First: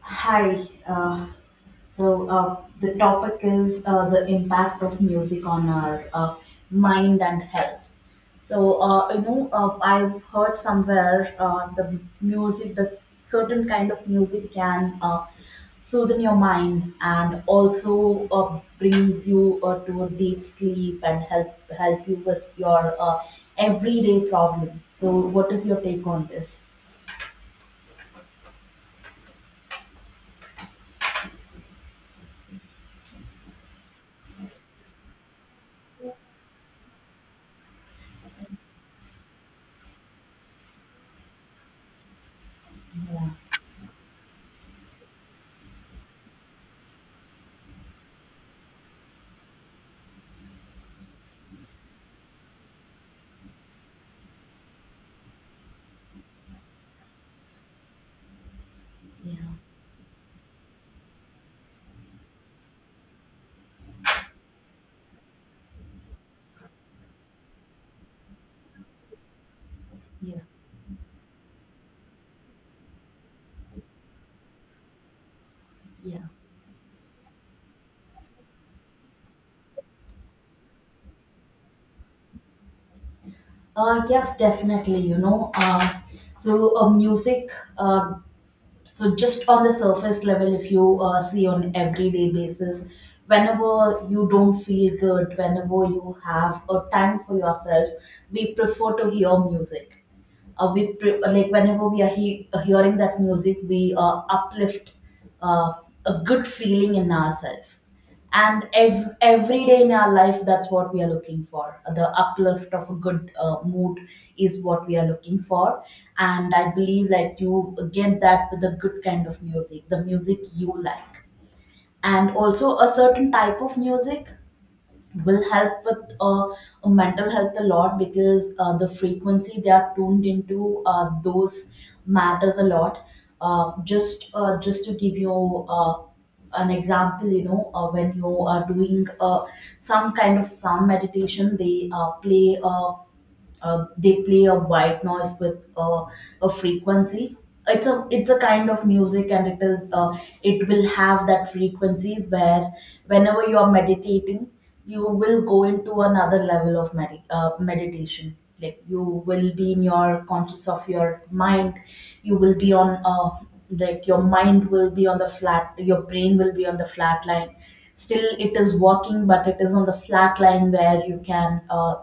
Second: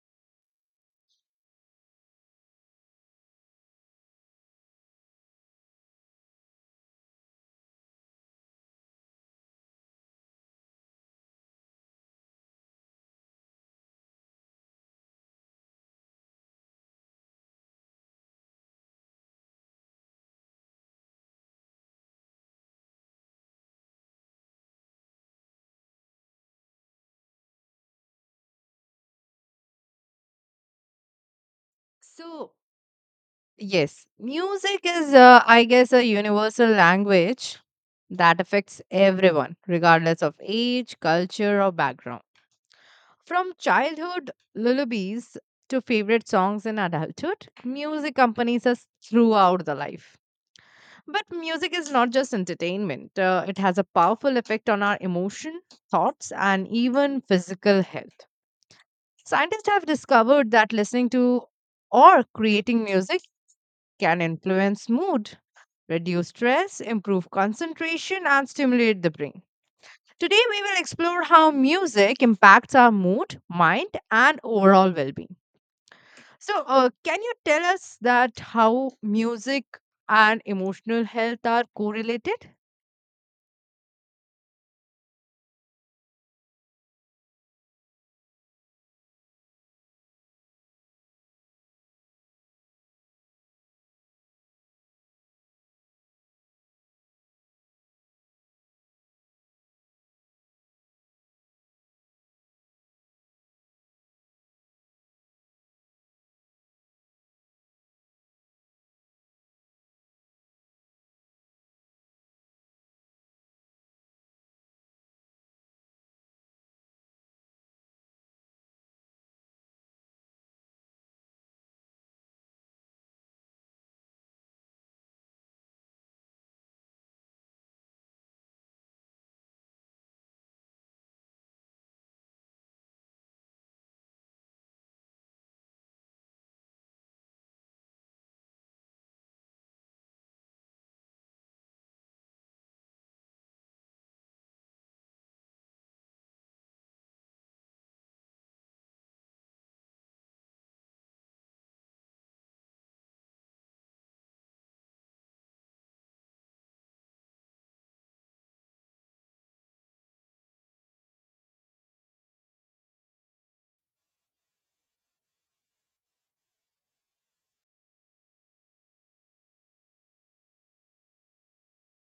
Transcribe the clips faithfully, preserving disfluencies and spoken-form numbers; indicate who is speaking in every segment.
Speaker 1: Hi. Uh, so uh, the topic is uh, the impact of music on our uh, mind and health. So uh, you know, uh, I've heard somewhere uh, the music, the certain kind of music can uh, soothe your mind and also uh, brings you uh, to a deep sleep and help help you with your uh, everyday problem. So, what is your take on this?
Speaker 2: So, yes, music is, uh, I guess, a universal language that affects everyone, regardless of age, culture, or background.
Speaker 1: Yeah,
Speaker 2: From childhood lullabies to favorite songs in adulthood, music accompanies us throughout the life. But music is not just entertainment, uh, it has a powerful effect on our emotion, thoughts, and even physical health.
Speaker 1: yeah,
Speaker 2: Scientists have discovered that listening to or creating music can influence mood, reduce stress, improve concentration, and stimulate the brain.
Speaker 1: yeah,
Speaker 2: Today, we will explore how music impacts our mood, mind, and overall well being.
Speaker 1: yeah.
Speaker 2: So, uh, can you tell us that how music and emotional health are correlated?
Speaker 1: Uh, yes, definitely. You know, uh, so uh, music. Uh, so just on the surface level, if you uh, see on everyday basis, whenever you don't feel good, whenever you have a time for yourself, we prefer to hear music, uh, we pre- like whenever we are he- hearing that music we uh, uplift uh, a good feeling in ourselves. And ev- every day in our life that's what we are looking for, the uplift of a good uh, mood is what we are looking for. And I believe like you get that with a good kind of music, the music you like, and also a certain type of music will help with uh, mental health a lot, because uh, the frequency they are tuned into, uh, those matters a lot. Uh, just uh, just to give you uh, an example, you know, uh, when you are doing uh, some kind of sound meditation, they uh, play. Uh, uh, they play a white noise with a a frequency. It's a, it's a kind of music, and it is uh, it will have that frequency where whenever you are meditating you will go into another level of medi- uh, meditation. Like you will be in your conscious of your mind, you will be on uh, like your mind will be on the flat, your brain will be on the flat line. Still it is working, but it is on the flat line where you can uh,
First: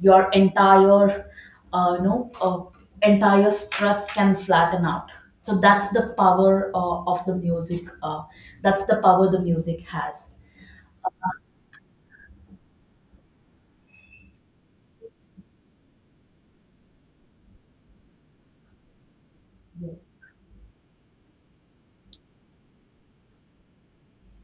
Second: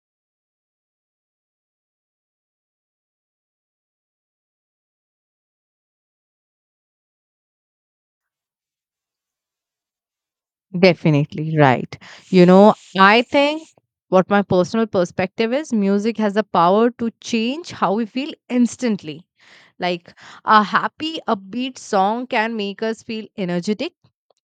Speaker 1: your entire uh, you know uh, entire stress can flatten out. So that's the power uh, of the music, uh, that's the power the music has.
Speaker 2: Definitely right. You know, I think what my personal perspective is music has the power to change how we feel instantly.
Speaker 1: Yes.
Speaker 2: Like a happy, upbeat song can make us feel energetic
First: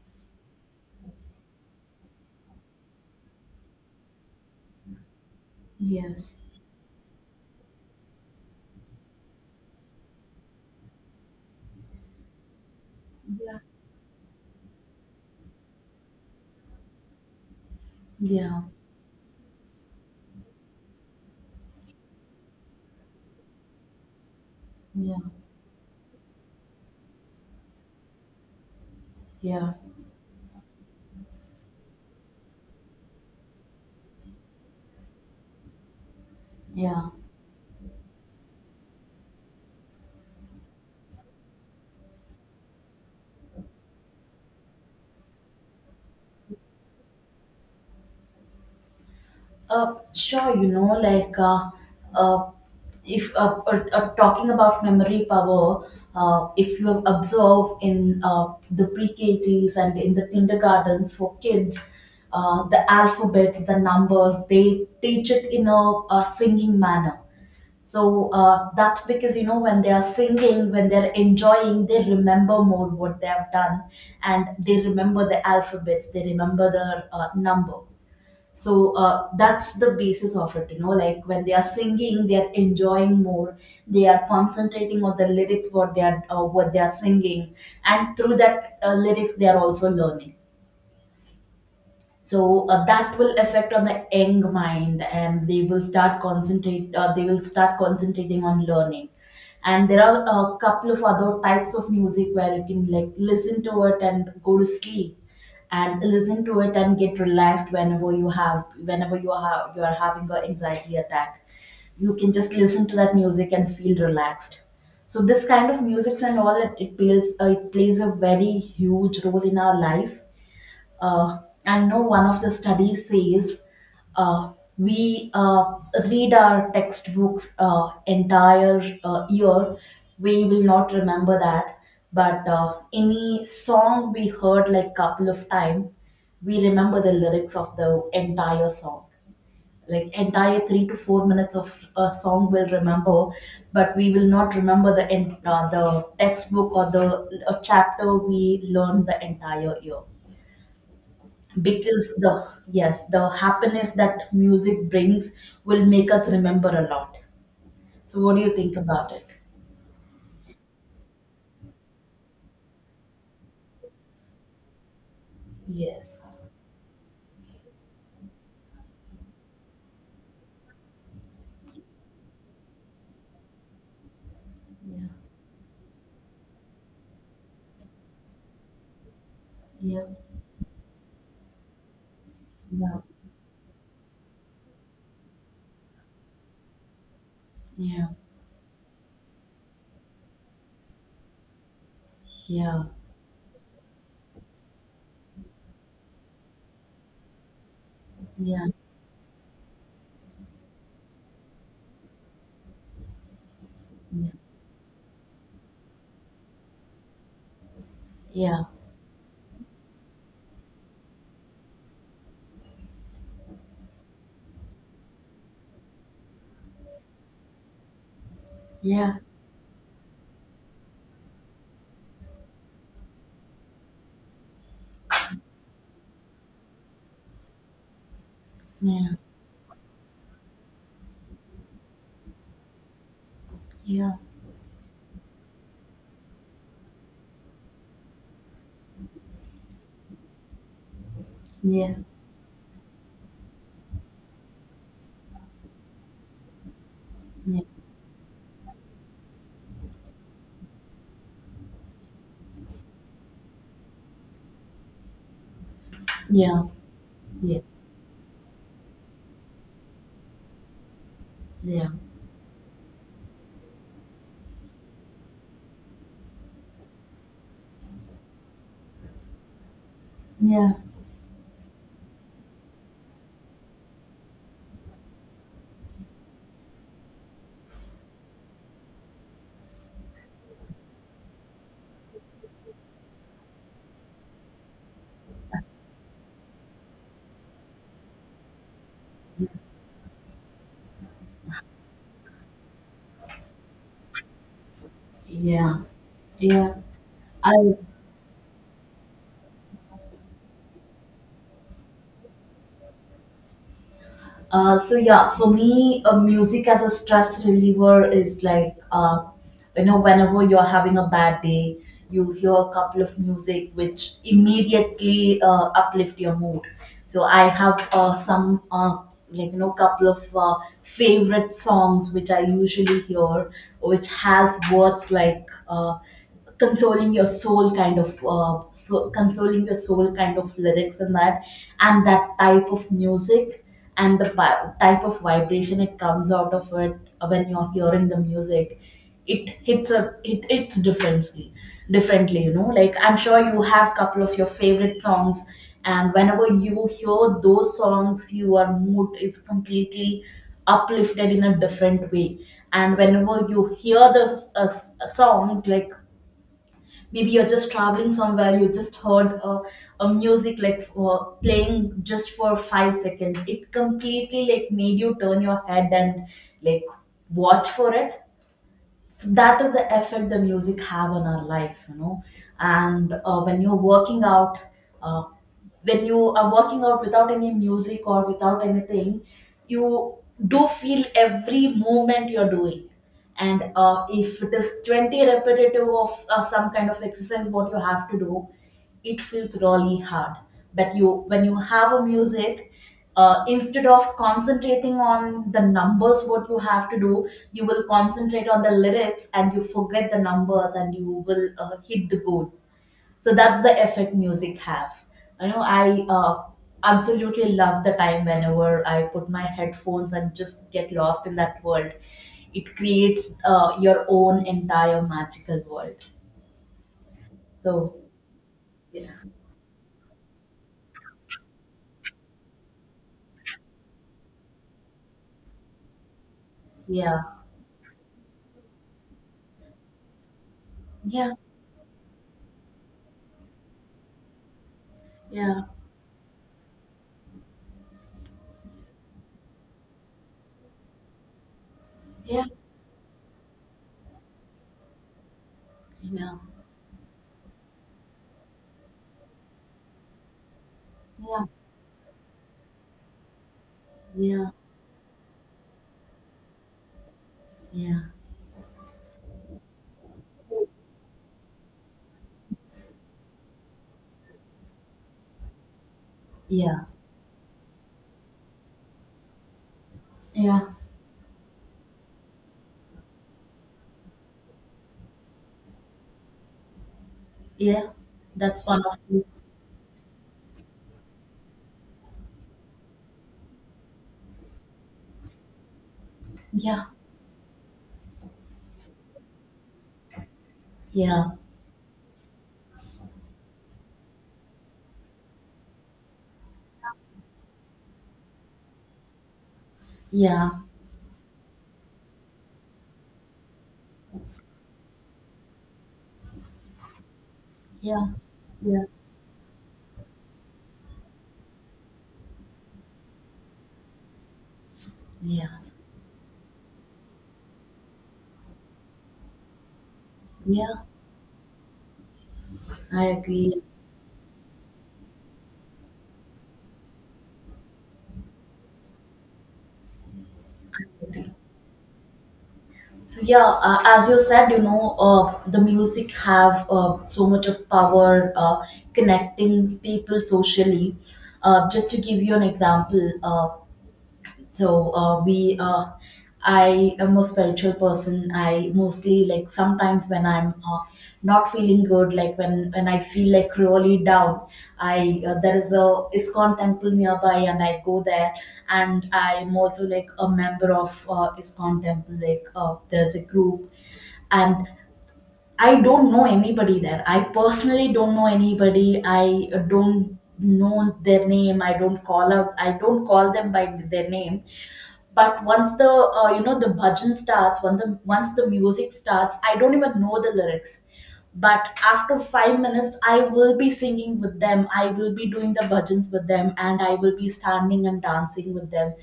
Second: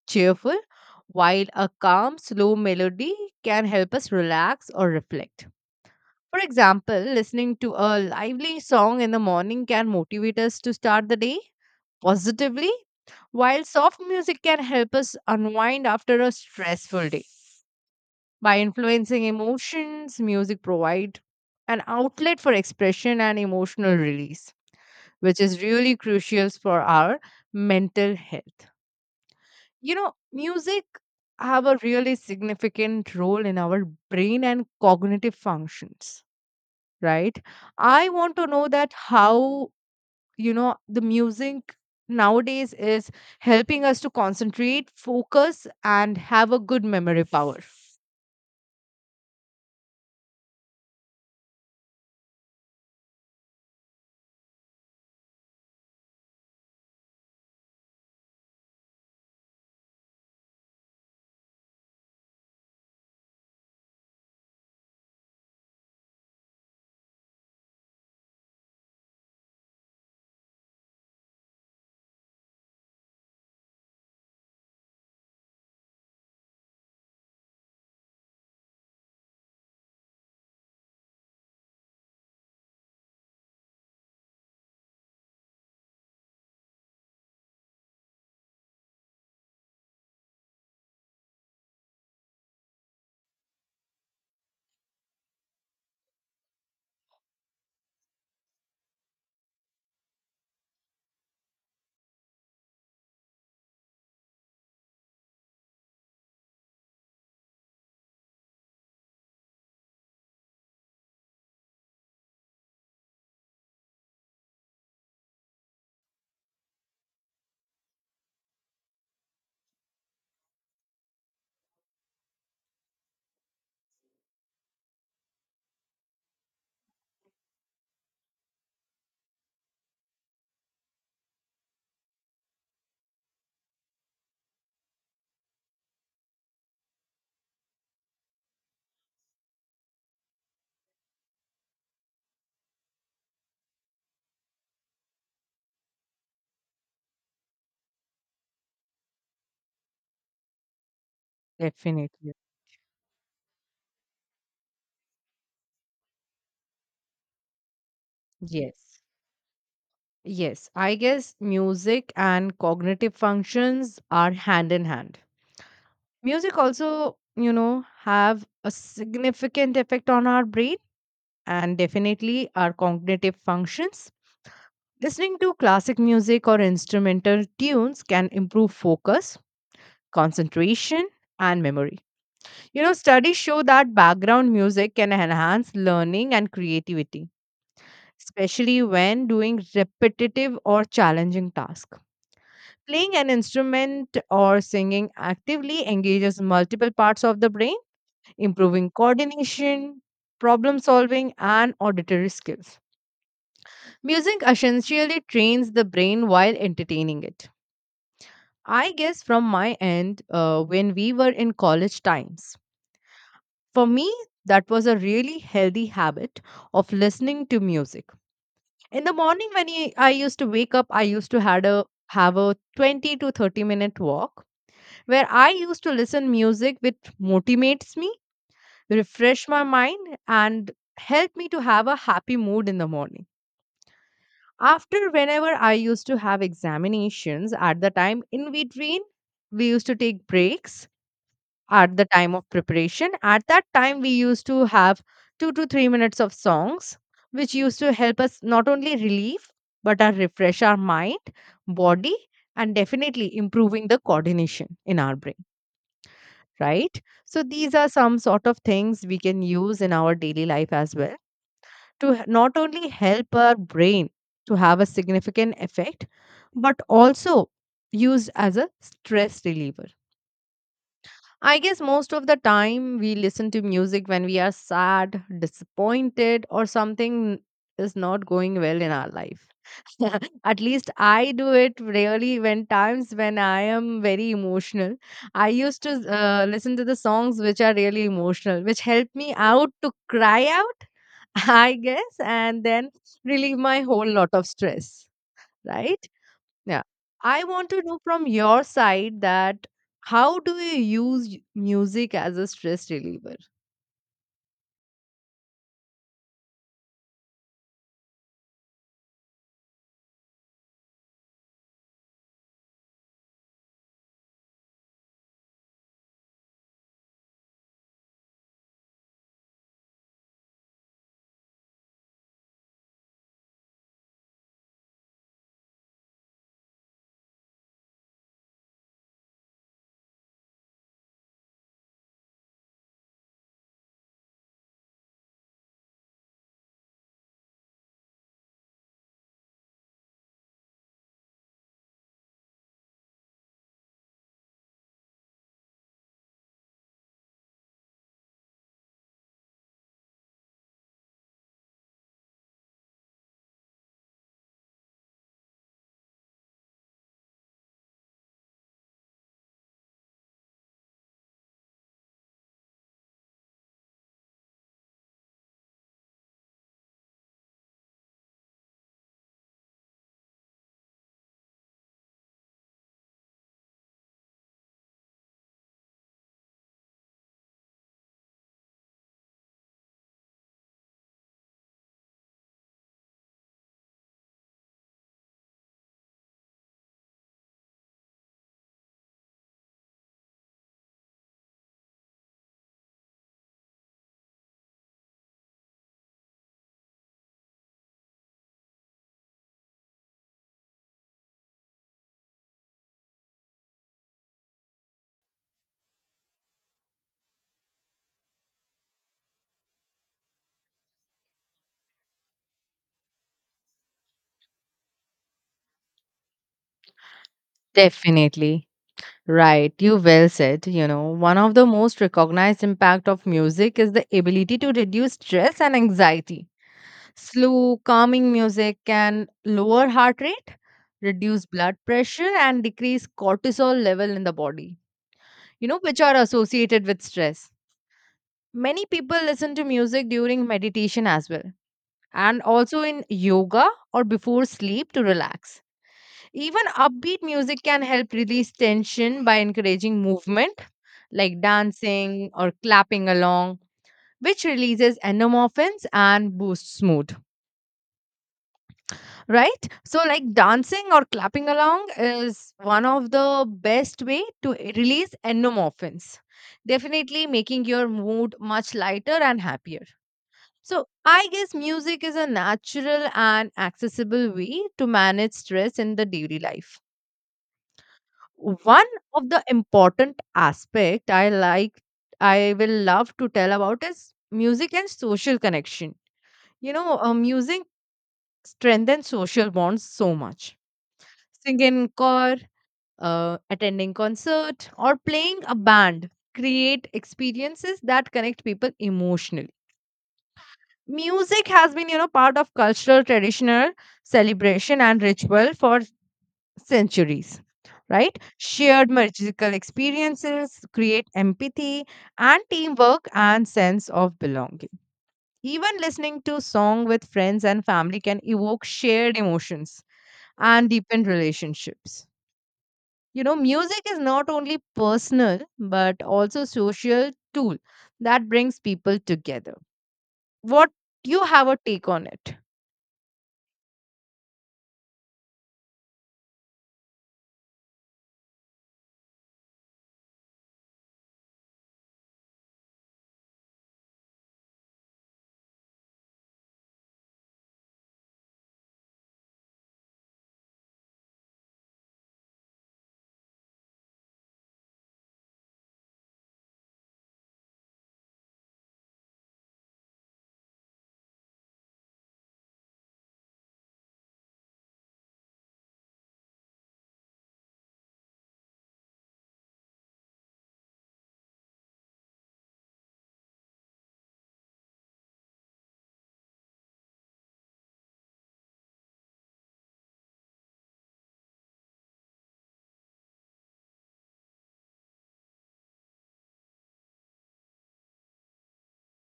Speaker 2: cheerful, while a calm, slow melody can help us relax or reflect.
Speaker 1: Yes.
Speaker 2: For example, listening to a lively song in the morning can motivate us to start the day positively,
Speaker 1: Yeah,
Speaker 2: while soft music can help us unwind after a stressful day.
Speaker 1: yeah,
Speaker 2: By influencing emotions, music provides an outlet for expression and emotional release,
Speaker 1: yeah,
Speaker 2: which is really crucial for our mental health.
Speaker 1: yeah.
Speaker 2: You know, music have a really significant role in our brain and cognitive functions,
Speaker 1: Yeah.
Speaker 2: right? I want to know that how, you know, the music nowadays is helping us to concentrate, focus, and have a good memory power.
Speaker 1: Uh, sure, you know, like uh, uh, if uh, uh, uh, talking about memory power, uh, if you observe in uh, the pre-K Ts and in the kindergartens for kids, uh, the alphabets, the numbers, they teach it in a, a singing manner. So uh, that's because you know when they are singing, when they're enjoying, they remember more what they have done, and they remember the alphabets, they remember the uh, number. So uh, that's the basis of it, you know, like when they are singing they are enjoying more, they are concentrating on the lyrics, what they are uh, what they are singing, and through that uh, lyrics they are also learning. So uh, that will affect on the young mind and they will start concentrate uh, they will start concentrating on learning. And there are a couple of other types of music where you can like listen to it and go to sleep, and listen to it and get relaxed whenever you have, whenever you are, you are having an anxiety attack, you can just listen to that music and feel relaxed. So this kind of music and all, it, it plays uh, it plays a very huge role in our life. uh, I know one of the studies says uh, we uh, read our textbooks uh, entire uh, year, we will not remember that. But uh, any song we heard like couple of time, we remember the lyrics of the entire song. Like entire three to four minutes of a song will remember, but we will not remember the en- uh, the textbook or the uh, chapter we learned the entire year. Because the,
Speaker 2: Definitely.
Speaker 1: yes, the happiness that music brings will make us remember a lot. So what do you think
Speaker 2: Yes.
Speaker 1: about it?
Speaker 2: Yes. I guess music and cognitive functions are hand in hand.
Speaker 1: Yes.
Speaker 2: Music also, you know, have a significant effect on our brain and definitely our cognitive functions.
Speaker 1: Yeah,
Speaker 2: Listening to classic music or instrumental tunes can improve focus,
Speaker 1: yeah,
Speaker 2: concentration, and memory. You know,
Speaker 1: yeah,
Speaker 2: studies show that background music can enhance learning and creativity,
Speaker 1: yeah,
Speaker 2: especially when doing repetitive or challenging tasks.
Speaker 1: yeah,
Speaker 2: Playing an instrument or singing actively engages multiple parts of the brain,
Speaker 1: yeah,
Speaker 2: improving coordination, problem solving, and auditory skills. Music essentially trains the brain while entertaining it.
Speaker 1: yeah,
Speaker 2: I guess from my end, uh, when we were in college times, for me, that was a really healthy habit of listening to music. In
Speaker 1: yeah,
Speaker 2: the morning, when I I used to wake up, I used to had a have a twenty to thirty minute walk where I used to listen music which motivates me,
Speaker 1: yeah,
Speaker 2: refresh my mind, and help me to have a happy mood in the morning.
Speaker 1: yeah, yeah,
Speaker 2: After whenever I used to have examinations at the time in between, we used to take breaks
Speaker 1: yeah,
Speaker 2: at the time of preparation. At that time, we used to have two to three minutes of songs, which used to help us not only relieve but uh, refresh our mind, body, and definitely improving the coordination in our brain,
Speaker 1: yeah,
Speaker 2: right? So,
Speaker 1: yeah,
Speaker 2: these are some sort of things we can use in our daily life as well
Speaker 1: yeah,
Speaker 2: to h- not only help our brain to have a significant effect, but also used as a stress reliever.
Speaker 1: yeah,
Speaker 2: I guess most of the time we listen to music when we are sad, disappointed, or something is not going well in our life. At least I do it really when times when I am very emotional. I used to uh, listen to the songs which are really emotional, which help me out to cry out I guess, and then relieve my whole lot of stress,
Speaker 1: yeah,
Speaker 2: right?
Speaker 1: yeah.
Speaker 2: Yeah. I
Speaker 1: I.
Speaker 2: want to know from your side that how do you use y- music as a stress reliever?
Speaker 1: Uh, so yeah, for me, uh, music as a stress reliever is like, uh, you know, whenever you're having a bad day, you hear a couple of music which immediately uh, uplift your mood. So I have uh, some uh, like you know couple of uh, favorite songs which I usually hear, which has words like. Uh, consoling your soul kind of uh, so consoling your soul kind of lyrics, and that, and that type of music, and the pi- type of vibration it comes out of it. When you're hearing the music, it hits a, it it's differently differently, you know, like I'm sure you have couple of your favorite songs, and whenever you hear those songs your mood is completely uplifted in a different way. And whenever you hear the uh, s- songs like, maybe you're just traveling somewhere, you just heard a, a music like uh, playing just for five seconds, it completely like made you turn your head and like watch for it. So that is the effect the music have on our life, you know. And uh, when you're working out, uh, when you are working out without any music or without anything, you do feel every movement you're doing. And uh, if it is twenty repetitive of uh, some kind of exercise, what you have to do, it feels really hard. But you, when you have a music, uh, instead of concentrating on the numbers, what you have to do, you will concentrate on the lyrics and you forget the numbers and you will uh, hit the goal. So that's the effect music have, you know. I uh, absolutely love the time whenever I put my headphones and just get lost in that world. It creates uh, your own entire magical world. So,
Speaker 2: Definitely.
Speaker 1: yeah,
Speaker 2: Right, you well said. You know, one of the most recognized impact of music is the ability to reduce stress and anxiety.
Speaker 1: yeah,
Speaker 2: Slow, calming music can lower heart rate,
Speaker 1: yeah,
Speaker 2: reduce blood pressure and decrease cortisol level in the body,
Speaker 1: yeah,
Speaker 2: you know, which are associated with stress. Many people listen to music during meditation as well, and
Speaker 1: yeah,
Speaker 2: also in yoga or before sleep to relax.
Speaker 1: yeah,
Speaker 2: Even upbeat music can help release tension by encouraging movement, like
Speaker 1: yeah,
Speaker 2: dancing or clapping along, which
Speaker 1: yeah,
Speaker 2: releases endorphins and boosts mood.
Speaker 1: yeah,
Speaker 2: Right, so like dancing or clapping along is one of the best way to e- release endorphins,
Speaker 1: yeah,
Speaker 2: definitely making your mood much lighter and happier.
Speaker 1: yeah,
Speaker 2: So I guess music is a natural and accessible way to manage stress in the daily life.
Speaker 1: yeah. That's one
Speaker 2: One
Speaker 1: of the,
Speaker 2: of the important aspect I like, I will love to tell about is music and social connection. You
Speaker 1: yeah,
Speaker 2: know, uh, music strengthens social bonds so much.
Speaker 1: yeah,
Speaker 2: Sing in choir, uh, attending concert or playing a band, create experiences that connect people emotionally.
Speaker 1: yeah,
Speaker 2: Music has been, you know, part of cultural traditional celebration and ritual for centuries,
Speaker 1: yeah,
Speaker 2: right?
Speaker 1: yeah,
Speaker 2: Shared magical experiences create empathy and teamwork and sense of belonging.
Speaker 1: yeah,
Speaker 2: Even listening to song with friends and family can evoke shared emotions and
Speaker 1: yeah,
Speaker 2: deepen relationships.
Speaker 1: I
Speaker 2: You know,
Speaker 1: agree.
Speaker 2: music is not only personal but also social tool that brings people together. What you have a take on it?
Speaker 1: So yeah, uh, as you said, you know, uh, the music have uh, so much of power uh, connecting people socially. Uh, just to give you an example, uh, so uh, we uh, I am a spiritual person, I mostly like sometimes when I'm uh, not feeling good, like when when I feel like really down, I uh, there is a Iskon temple nearby and I go there. And I'm also like a member of uh, Iskon temple, like uh, there's a group. And I don't know anybody there, I personally don't know anybody, i uh, don't know their name, I don't call out, I don't call them by their name. But once the uh, you know the bhajan starts, when the, once the music starts, I don't even know the lyrics, but after five minutes I will be singing with them, I will be doing the bhajans with them, and I will be standing and dancing with them.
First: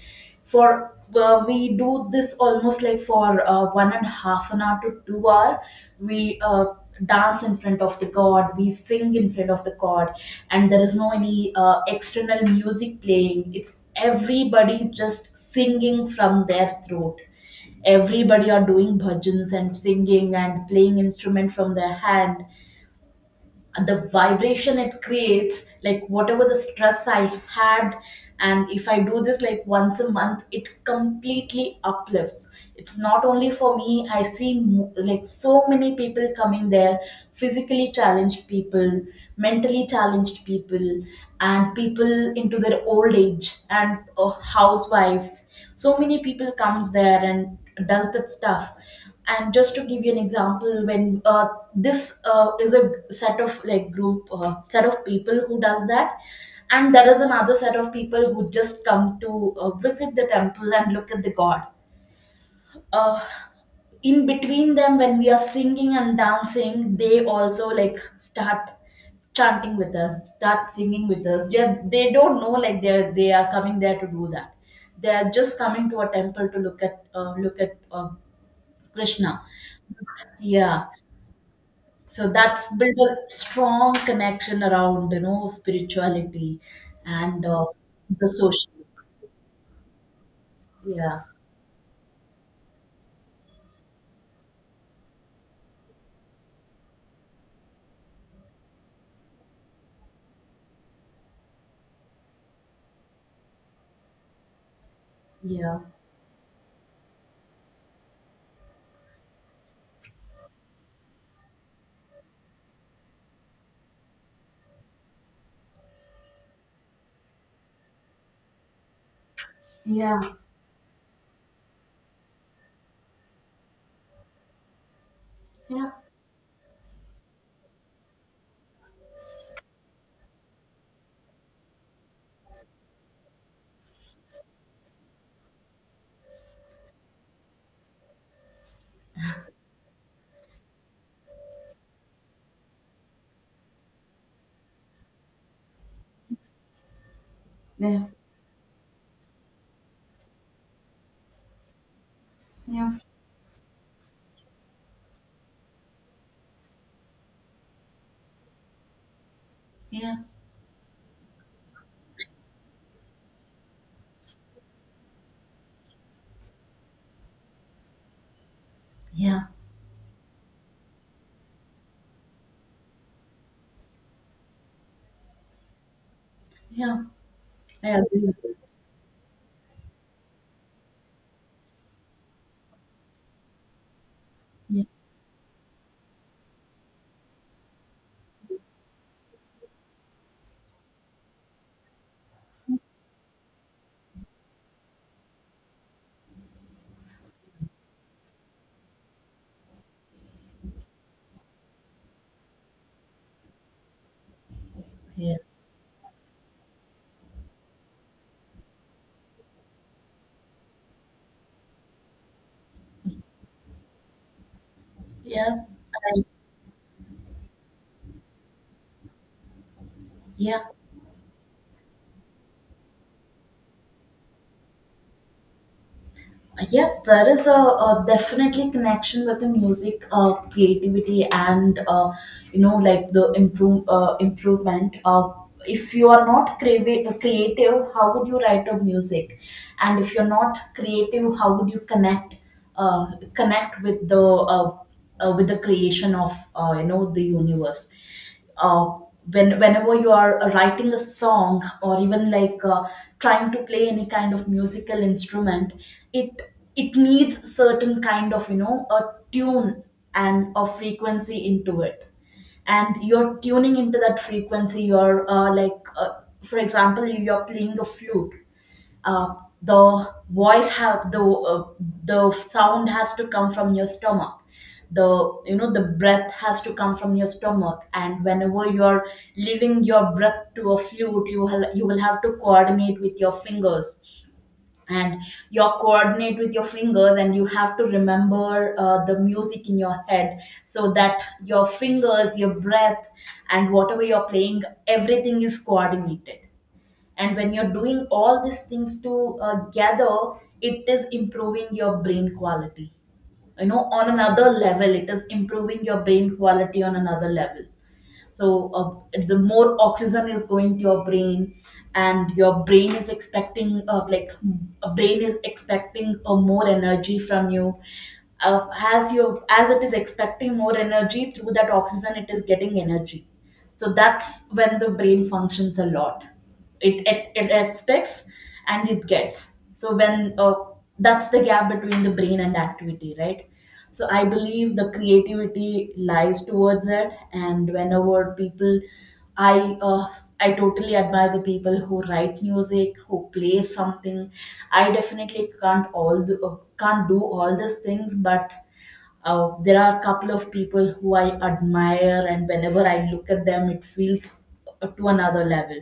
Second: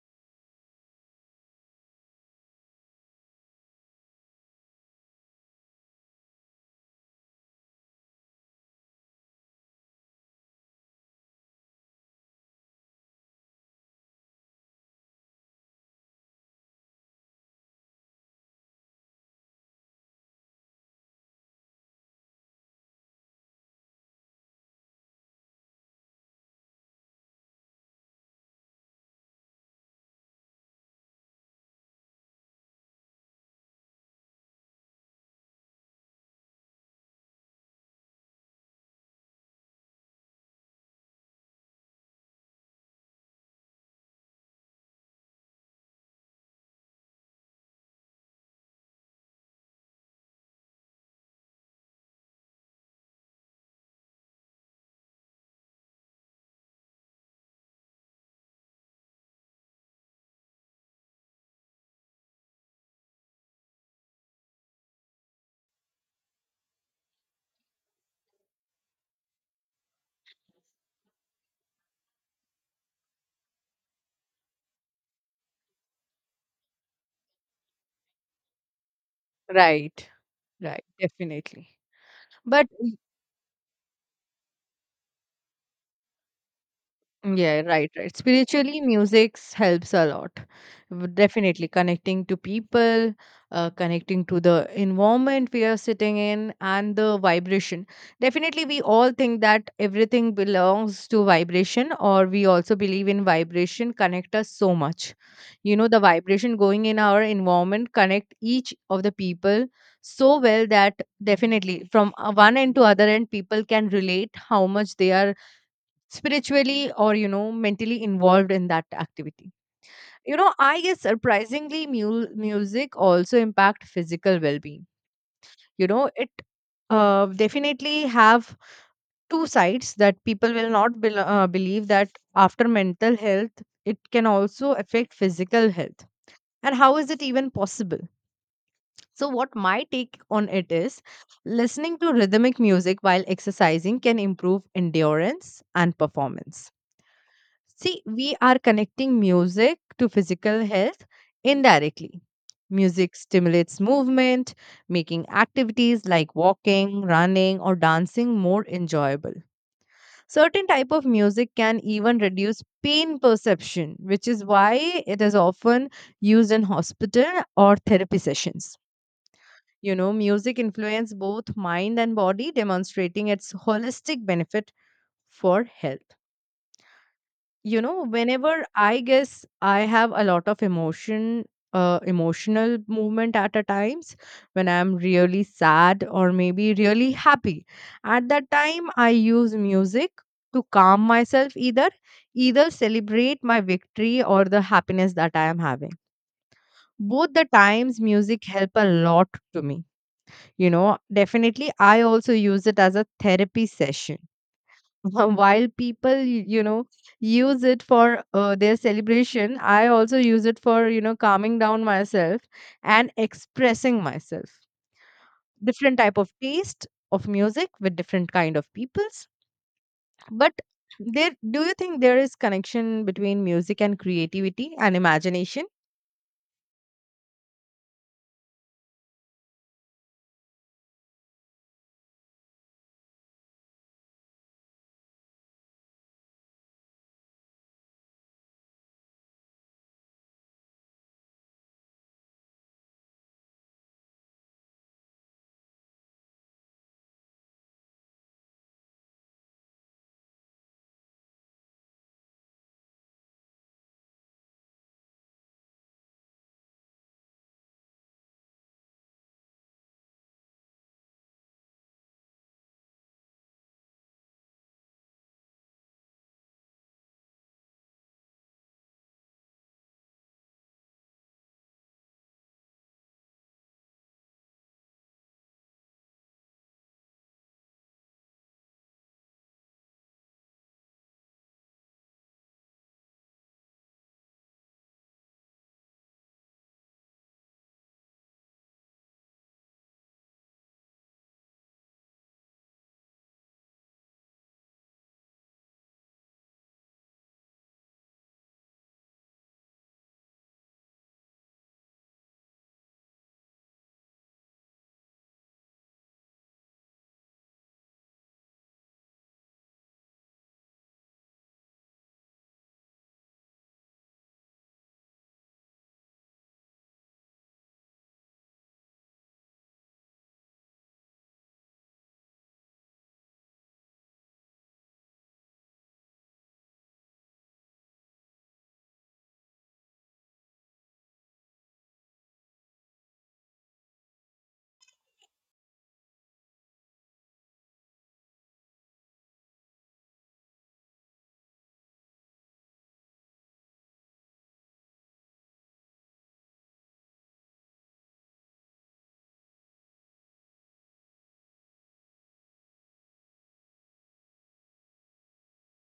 Speaker 1: For uh, we do this almost like for uh, one and a half an hour to two hour. We uh, dance in front of the god, we sing in front of the god. And there is no any uh, external music playing, it's everybody just singing from their throat. Everybody are doing bhajans and singing and playing instrument from their hand. The vibration it creates, like whatever the stress I had, and if I do this like once a month, it completely uplifts. It's not only for me, I see mo- like so many people coming there: physically challenged people, mentally challenged people, and people into their old age, and uh, housewives. So many people comes there and does that stuff. And just to give you an example, when uh, this uh, is a set of like group uh, set of people who does that, and there is another set of people who just come to uh, visit the temple and look at the god, uh, in between them when we are singing and dancing, they also like start chanting with us, start singing with us. They, they don't know, like they're they are coming there to do that, they are just coming to a temple to look at, uh, look at uh, Krishna.
Speaker 2: Right.
Speaker 1: Yeah.
Speaker 2: Right? Definitely.
Speaker 1: So that's
Speaker 2: But
Speaker 1: built a strong connection around, you know, spirituality. And
Speaker 2: yeah,
Speaker 1: uh,
Speaker 2: right, right.
Speaker 1: the social,
Speaker 2: Spiritually, music helps a lot. W-
Speaker 1: yeah,
Speaker 2: Definitely connecting to people, uh, connecting to the environment we are sitting in, and the vibration. Definitely, we all think that everything belongs to vibration, or we also believe in vibration connect us so much. You
Speaker 1: yeah.
Speaker 2: know, the vibration going in our environment connect each of the people so well that definitely from uh, one end to other end, people can relate how much they are spiritually or you know mentally involved in that activity.
Speaker 1: Yeah,
Speaker 2: You know, I guess surprisingly mu- music also impact physical well-being. You
Speaker 1: yeah,
Speaker 2: know, it uh, definitely have two sides that people will not bel uh, believe that after mental health it can also affect physical health, and how is it even possible? So what my take on it is, listening to rhythmic music while exercising can improve endurance and performance. See,
Speaker 1: yeah,
Speaker 2: we are connecting music to physical health indirectly.
Speaker 1: yeah.
Speaker 2: Music stimulates movement, making activities like walking, running, or dancing more enjoyable.
Speaker 1: Yeah,
Speaker 2: Certain type of music can even reduce pain perception, which is why it is often used in hospital or therapy sessions.
Speaker 1: yeah,
Speaker 2: You know, music influence both mind and body, demonstrating its holistic benefit for health.
Speaker 1: yeah,
Speaker 2: You
Speaker 1: I
Speaker 2: know,
Speaker 1: agree with
Speaker 2: whenever
Speaker 1: you.
Speaker 2: I guess I have a lot of emotion, uh, emotional movement at a times when
Speaker 1: Yeah,
Speaker 2: I'm really sad or maybe really happy, at that time I use music to calm myself, either either celebrate my victory or the happiness that I am having. Both the times music help a lot to me. You know, definitely I also use it as a therapy session.
Speaker 1: yeah,
Speaker 2: While people, you know, use it for uh, their celebration, I also use it for you know calming down myself and expressing myself,
Speaker 1: yeah.
Speaker 2: different type
Speaker 1: I,
Speaker 2: of taste of music with different kind of peoples. But
Speaker 1: yeah.
Speaker 2: there, do you think there is connection between music and creativity and imagination?
Speaker 1: Yes, there is a, a definitely connection with the music, uh, creativity, and uh, you know, like the improve uh, improvement. Uh, if you are not creative, creative, how would you write a music? And if you're not creative, how would you connect uh, connect with the uh, uh, with the creation of uh, you know the universe. uh, when whenever you are uh, writing a song or even like uh, trying to play any kind of musical instrument, it it needs certain kind of, you know, a tune and a frequency into it, and you're tuning into that frequency. You're uh, like uh, for example, you're playing a flute. uh, the voice have the uh, the sound has to come from your stomach. The You know, the breath has to come from your stomach, and whenever you are leaving your breath to a flute, you will you will have to coordinate with your fingers, and you coordinate with your fingers, and you have to remember uh, the music in your head, so that your fingers, your breath, and whatever you're playing, everything is coordinated. And when you're doing all these things together, it is improving your brain quality, you know, on another level. It is improving your brain quality on another level. So uh, the more oxygen is going to your brain, and your brain is expecting, uh, like, a brain is expecting uh, more energy from you. Uh, as you as it is expecting more energy through that oxygen, it is getting energy. So that's when the brain functions a lot. It, it it expects, and it gets. So when, uh, that's the gap between the brain and activity, right? So I believe the creativity lies towards it. And whenever people, i uh, I totally admire the people who write music, who play something. I definitely can't all do, uh, can't do all these things, but uh, there are a couple of people who I admire, and whenever I look at them, it feels uh, to another level.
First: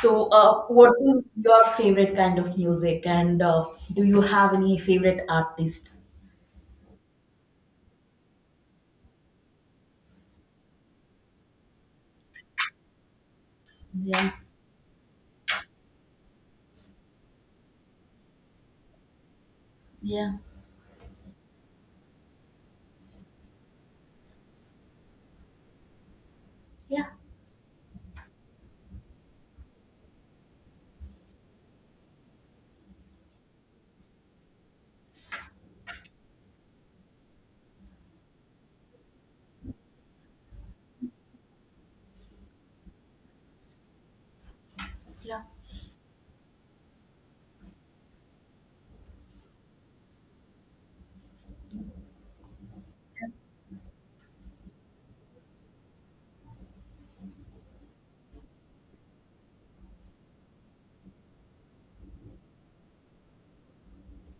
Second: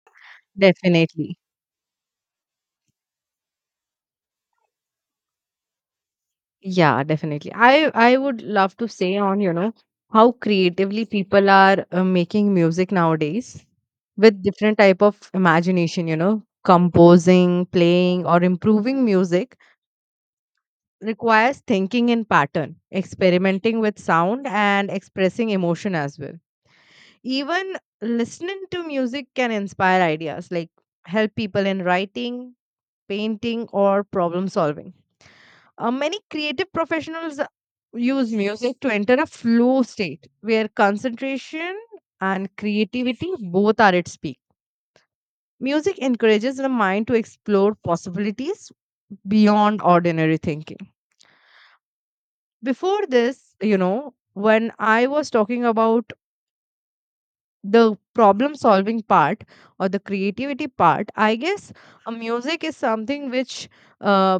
Speaker 1: So, uh, what is
Speaker 2: Definitely.
Speaker 1: your favorite kind of music, and uh, do you have any favorite artist?
Speaker 2: Yeah, definitely. I I would love to say on, you know, how creatively people are uh, making music nowadays,
Speaker 1: Yeah,
Speaker 2: with different type of imagination, you know, composing, playing or improving music
Speaker 1: yeah,
Speaker 2: requires thinking in pattern, experimenting with sound and expressing emotion as well.
Speaker 1: yeah,
Speaker 2: Even listening to music can inspire ideas like help people in writing, painting or problem solving. Uh, many creative professionals uh, use music to enter a flow state where concentration and creativity both are at peak.
Speaker 1: yeah,
Speaker 2: Music encourages the mind to explore possibilities beyond ordinary thinking. Before this, you know, when I was talking about the problem solving part or the creativity part, I guess uh, music is something which uh,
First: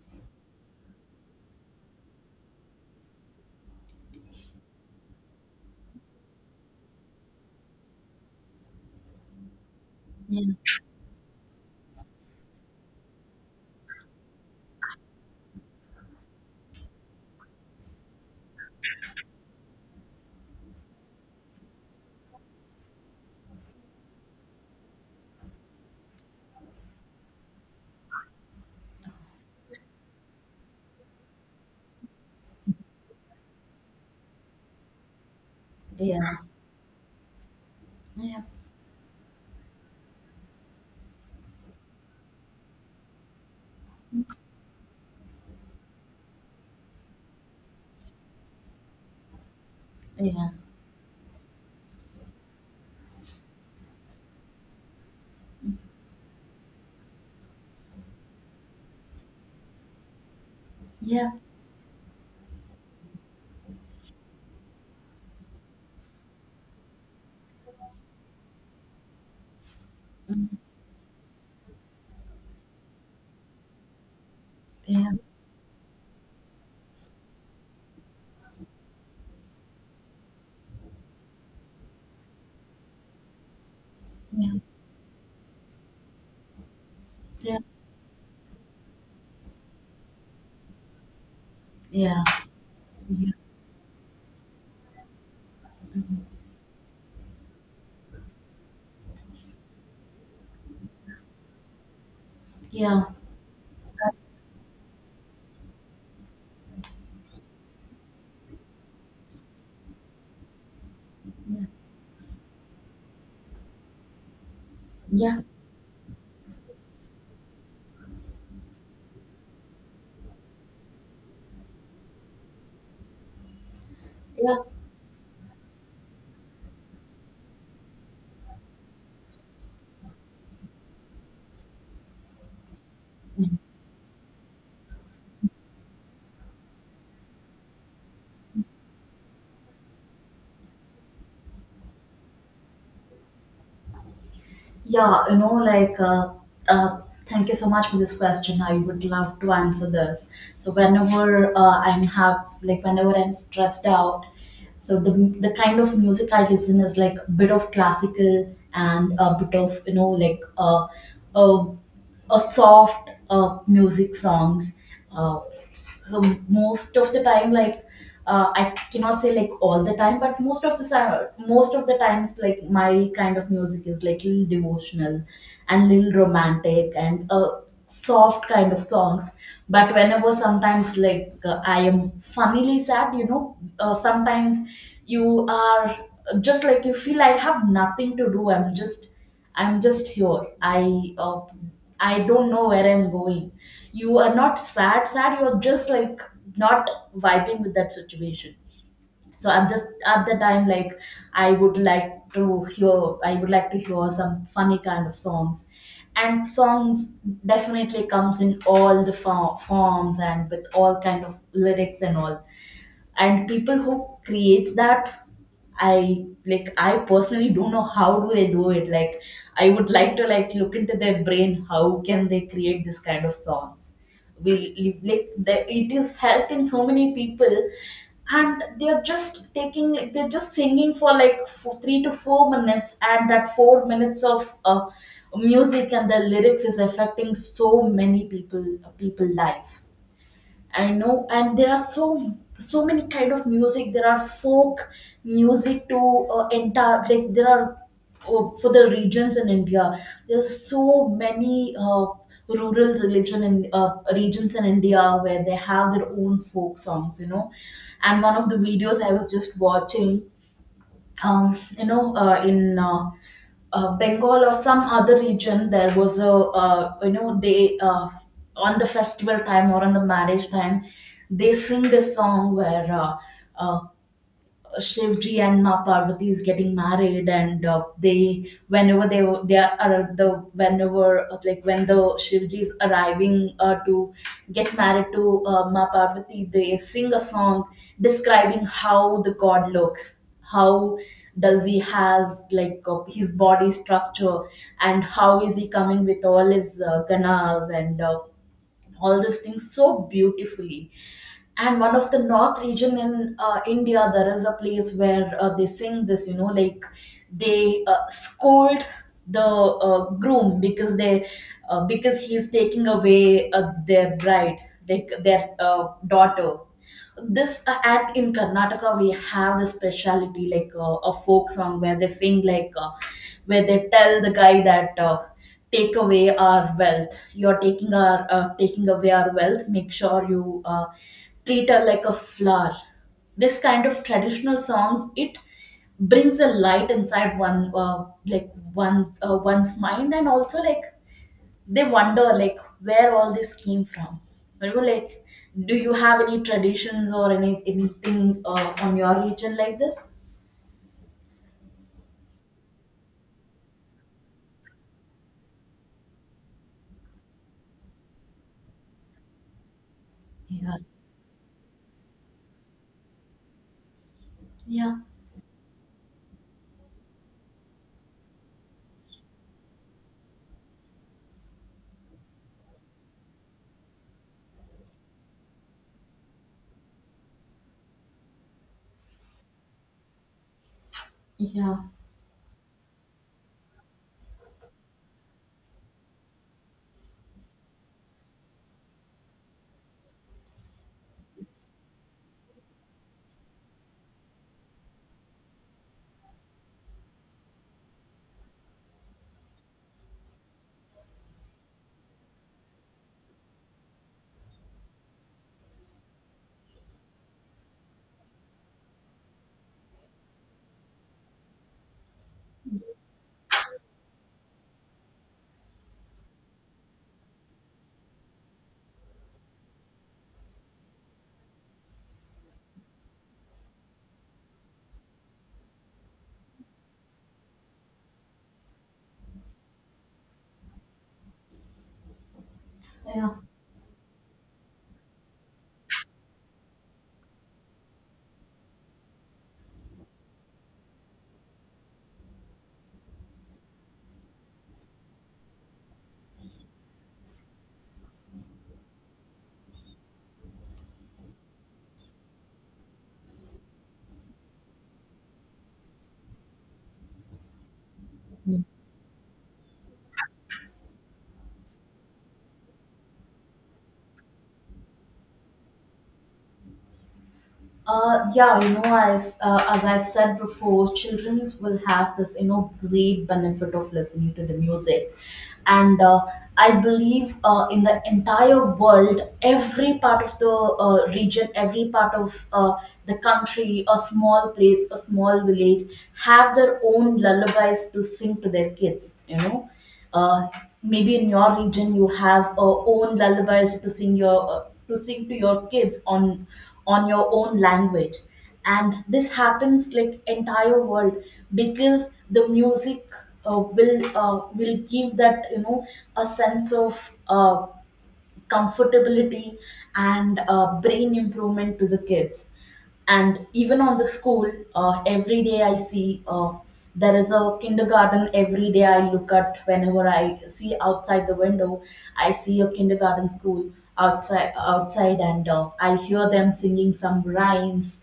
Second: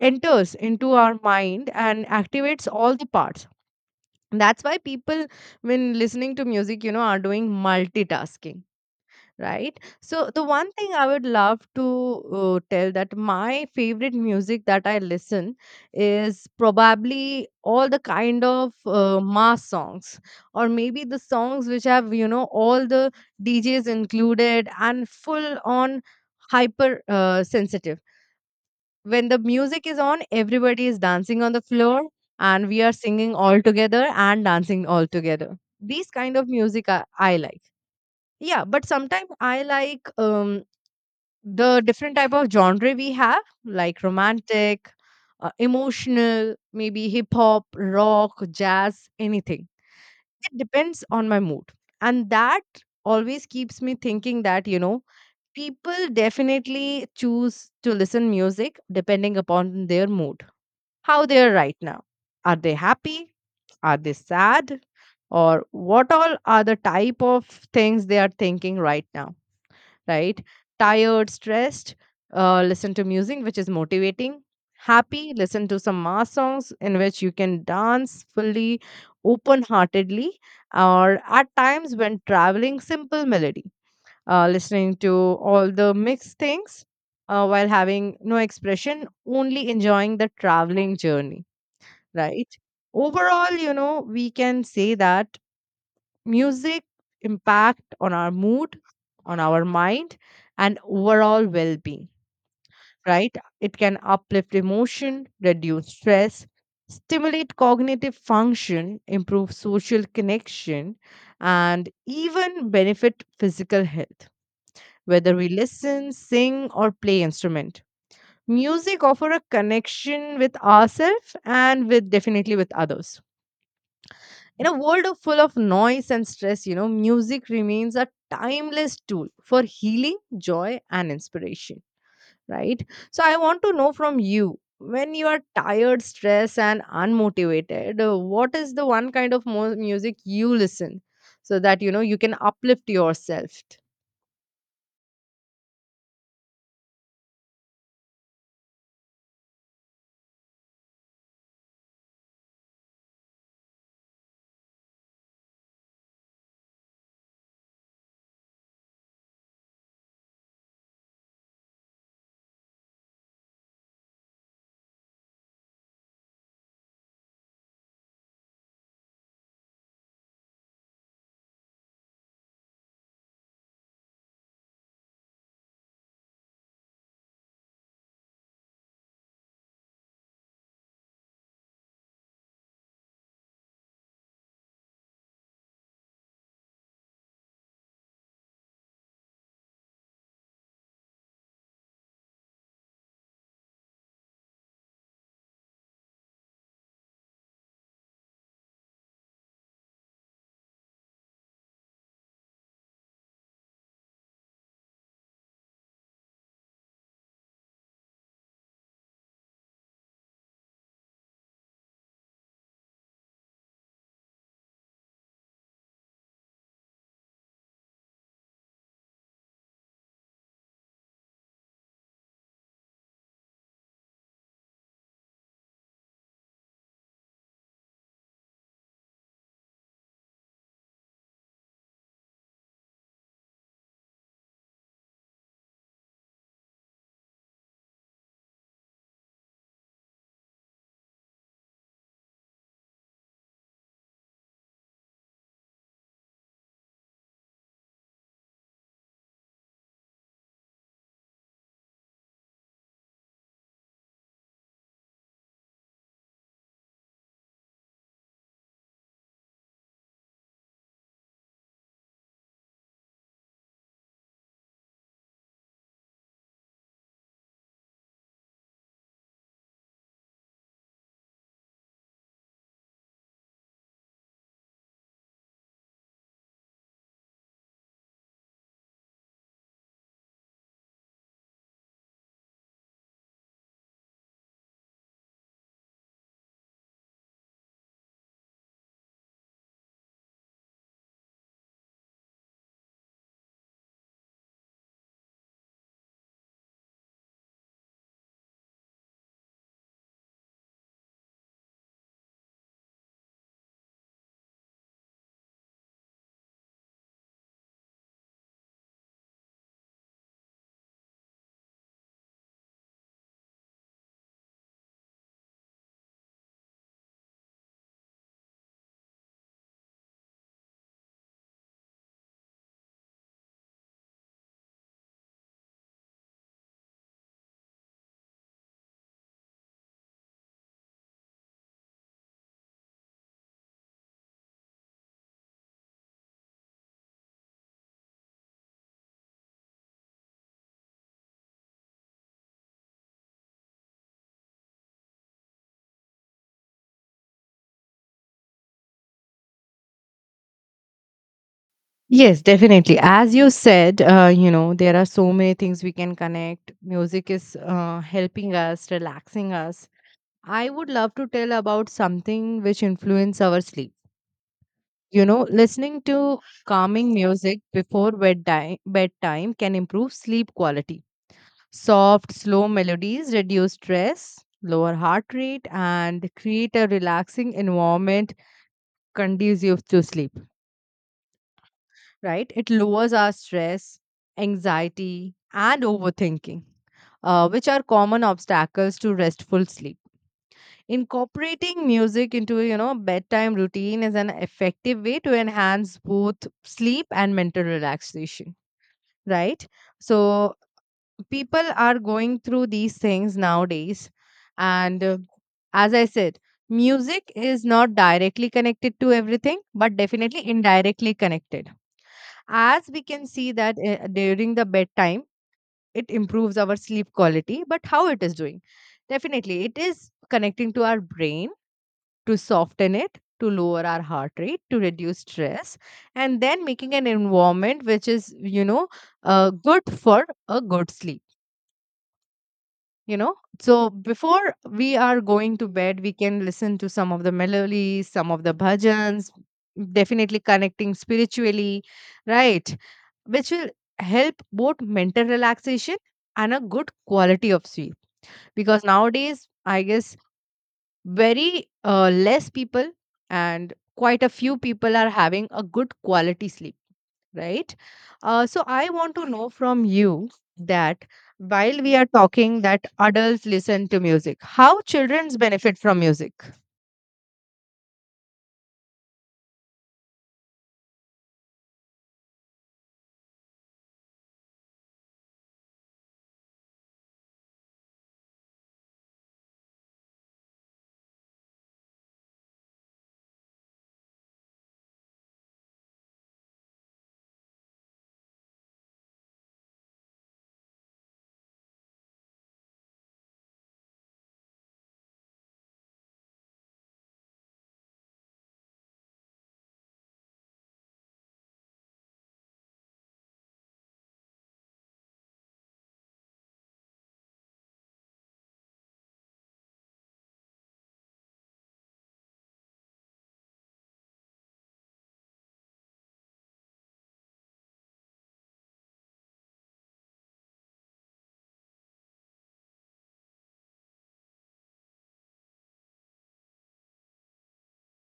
Speaker 2: enters into our mind and activates all the parts. That's why people, when listening to music, you know, are doing multitasking, right? So the
Speaker 1: yeah,
Speaker 2: one thing I would love to uh, tell, that my favorite music that I listen is probably all the kind of uh, mass songs, or maybe the songs which have, you know, all the djs included and full on hyper uh, sensitive. When the music is on, everybody is dancing on the floor and we are singing all together and dancing all together. These
Speaker 1: yeah,
Speaker 2: kind of music I, I like.
Speaker 1: yeah,
Speaker 2: Yeah, but sometimes I like um, the different type of genre we have, like romantic, uh, emotional, maybe hip hop, rock, jazz, anything.
Speaker 1: yeah,
Speaker 2: It depends on my mood. And that always keeps me thinking that, you know, people definitely choose to listen music depending upon their mood, how
Speaker 1: yeah,
Speaker 2: they are right now. Are they happy? Are they sad? Or what all are the type of things they are thinking right now, right?
Speaker 1: mm,
Speaker 2: Tired, stressed, uh, listen to music which is motivating.
Speaker 1: yeah,
Speaker 2: Happy, listen to some mass songs in which you can dance fully, open heartedly, or at times when traveling, simple melody. Uh,
Speaker 1: yeah,
Speaker 2: listening to all the mixed things uh,
Speaker 1: yeah,
Speaker 2: while having no expression, only enjoying the traveling journey,
Speaker 1: yeah,
Speaker 2: right? Overall, you know, we can say that music impact on our mood, on our mind, and overall well-being,
Speaker 1: yeah, yeah,
Speaker 2: right? It can uplift emotion, reduce stress, stimulate cognitive function, improve social connection, and even benefit physical health, whether
Speaker 1: yeah.
Speaker 2: we listen, sing, or play instrument. Music offer a connection with ourselves and with definitely with others.
Speaker 1: Yeah,
Speaker 2: In a world of full of noise and stress, you know, music remains a timeless tool for healing, joy, and inspiration, right? So, I want to know from you, when you are tired, stressed, and unmotivated, uh, what is the one kind of mo- music you listen so that, you know, you can uplift yourself?
Speaker 1: yeah, you know, like, uh, uh, thank you so much for this question. I would love to answer this. So whenever uh, I'm have like whenever I'm stressed out, so the the kind of music I listen is like a bit of classical and a bit of, you know, like, uh, uh, a soft uh, music songs. Uh, so most of the time, like, uh, I cannot say like all the time, but most of the time most of the times, like, my kind of music is like little devotional and little romantic and uh, soft kind of songs. But whenever sometimes, like, uh, I am funnily sad, you know, uh, sometimes you are, just like, you feel I have nothing to do. i'm just I'm just here. I uh, I don't know where I'm going. You are not sad, sad. You're just like not vibing with that situation. So at this at the time, like, I would like to hear, I would like to hear some funny kind of songs, and songs definitely comes in all the fo- forms and with all kind of lyrics and all. And people who creates that, I like. I personally don't know how do they do it. Like, I would like to, like, look into their brain. How can they create this kind of songs? We live like the, it is helping so many people, and they're just taking, like, they're just singing for like for three to four minutes, and that four minutes of uh, music and the lyrics is affecting so many people, people life. I know, and there are so so many kind of music. There are folk music to uh, entire, like, there are uh, for the regions in India. There's so many uh, rural religion in uh, regions in India where they have their own folk songs. You know, and one of the videos I was just watching, um, you know, uh, in uh, uh, Bengal or some other region, there was a, uh, you know, they uh, on the festival time or on the marriage time, they sing this song where uh, uh, Shivji and Ma Parvati is getting married, and uh, they whenever they they are the whenever uh, like when the Shivji is arriving uh, to get married to uh, Ma Parvati, they sing a song describing how the god looks, how does he has, like, uh, his body structure, and how is he coming with all his uh, ganas and uh, all those things so beautifully. And one of the north region in uh, India, there is a place where uh, they sing this, you know, like, they uh, scold the uh, groom because they uh, because he's taking away uh, their bride, like, their uh, daughter. This uh, at In Karnataka, we have the speciality, like, uh, a folk song where they sing, like, uh, where they tell the guy that, uh, take away our wealth. You're taking our uh, taking away our wealth. Make sure you uh, treat her like a flower. This kind of traditional songs, it brings a light inside one, uh, like, one uh, one's mind. And also, like, they wonder, like, where all this came from. You know, like, do you have any traditions or any anything uh, on your region like this?
Speaker 2: Yes, definitely. As you said, uh, you know, there are so many things we can connect. Music is uh, helping us, relaxing us. I
Speaker 1: Yeah,
Speaker 2: would love to tell about something which influences our sleep.
Speaker 1: yeah,
Speaker 2: You know, listening to calming music before bedtime, bedtime can improve sleep quality. Soft, slow melodies reduce stress, lower heart rate, and create a relaxing environment conducive to sleep,
Speaker 1: yeah,
Speaker 2: right? It lowers our stress, anxiety, and overthinking, uh, which are common obstacles to restful sleep. Incorporating music into, you know, bedtime routine is an effective way to enhance both sleep and mental relaxation, right? So people are going through these things nowadays. And uh, as I said, music is not directly connected to everything, but definitely indirectly connected. As we can see that uh, during the bedtime, it improves our sleep quality, but how it is doing? Definitely, it is connecting to our brain to soften it, to lower our heart rate, to reduce stress, and then making an environment which is, you know, uh, good for a good sleep. You
Speaker 1: yeah.
Speaker 2: know, so before we are going to bed, we can listen to some of the melodies, some of the bhajans, definitely connecting spiritually, right? Which will help both mental relaxation and a good quality of sleep, because nowadays I guess very uh, less people and quite a few people are having a good quality sleep, right? Uh, so I want to know from you that, while we are talking that adults listen to music, how children's benefit from music?
Speaker 1: Uh, yeah, you know, as uh, as I said before, children will have this, you know, great benefit of listening to the music, and uh, I believe uh, in the entire world, every part of the uh, region, every part of uh, the country, a small place, a small village, have their own lullabies to sing to their kids. You know, uh, maybe in your region you have uh, own lullabies to sing your uh, to sing to your kids on on your own language. And this happens like entire world, because the music uh, will uh, will give that, you know, a sense of uh, comfortability and uh, brain improvement to the kids. And even on the school, uh, every day I see, uh, there is a kindergarten. Every day I look at, whenever I see outside the window, I see a kindergarten school outside. Outside and uh, I hear them singing some rhymes,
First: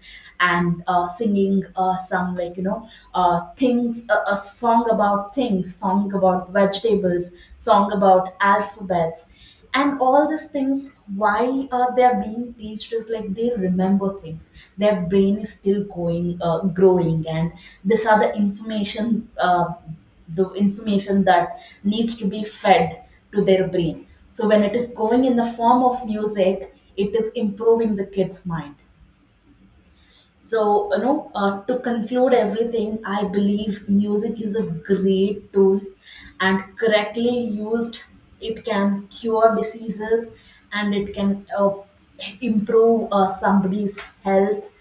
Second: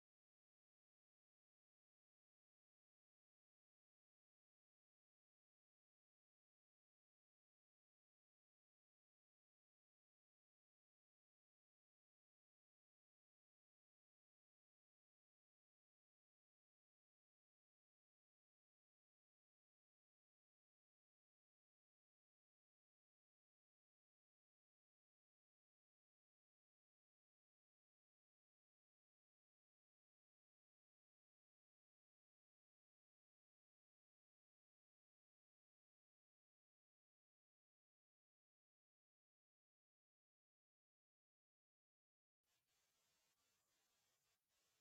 Speaker 1: and uh, singing uh, some, like, you know, uh, things, a, a song about things, song about vegetables, song about alphabets. And all these things, why uh, they are being teached is, like, they remember things. Their brain is still going uh, growing, and this are the information, uh, the information that needs to be fed to their brain. So when it is going in the form of music, it is improving the kid's mind. So, you know, uh, to conclude everything, I believe music is a great tool, and correctly used, it can cure diseases, and it can uh, improve uh, somebody's health,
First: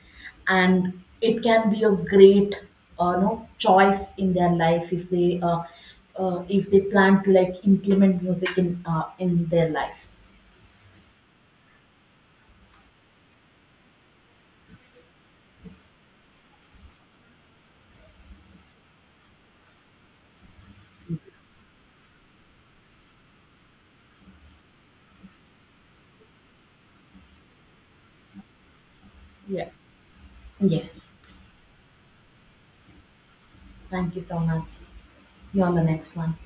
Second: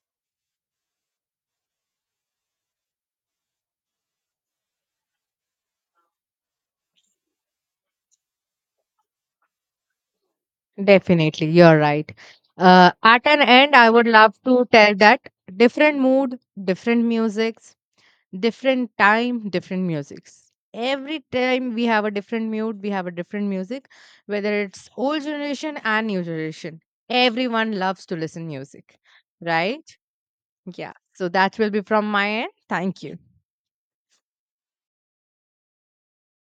Speaker 1: and it can be a great, uh, you know, choice in their life if they, uh, uh, if they plan to, like, implement music in uh, in their life.
Speaker 2: Definitely you're right. Uh, at an end I would love to tell that different mood, different music, different time, different musics. Every time we have a different mood, we have a different music, whether it's old generation and new generation, everyone loves to listen music,
Speaker 1: Yeah.
Speaker 2: right? Yeah,
Speaker 1: Yes.
Speaker 2: so that will be from my end. Thank you.
Speaker 1: Thank you so much. See you on the next one.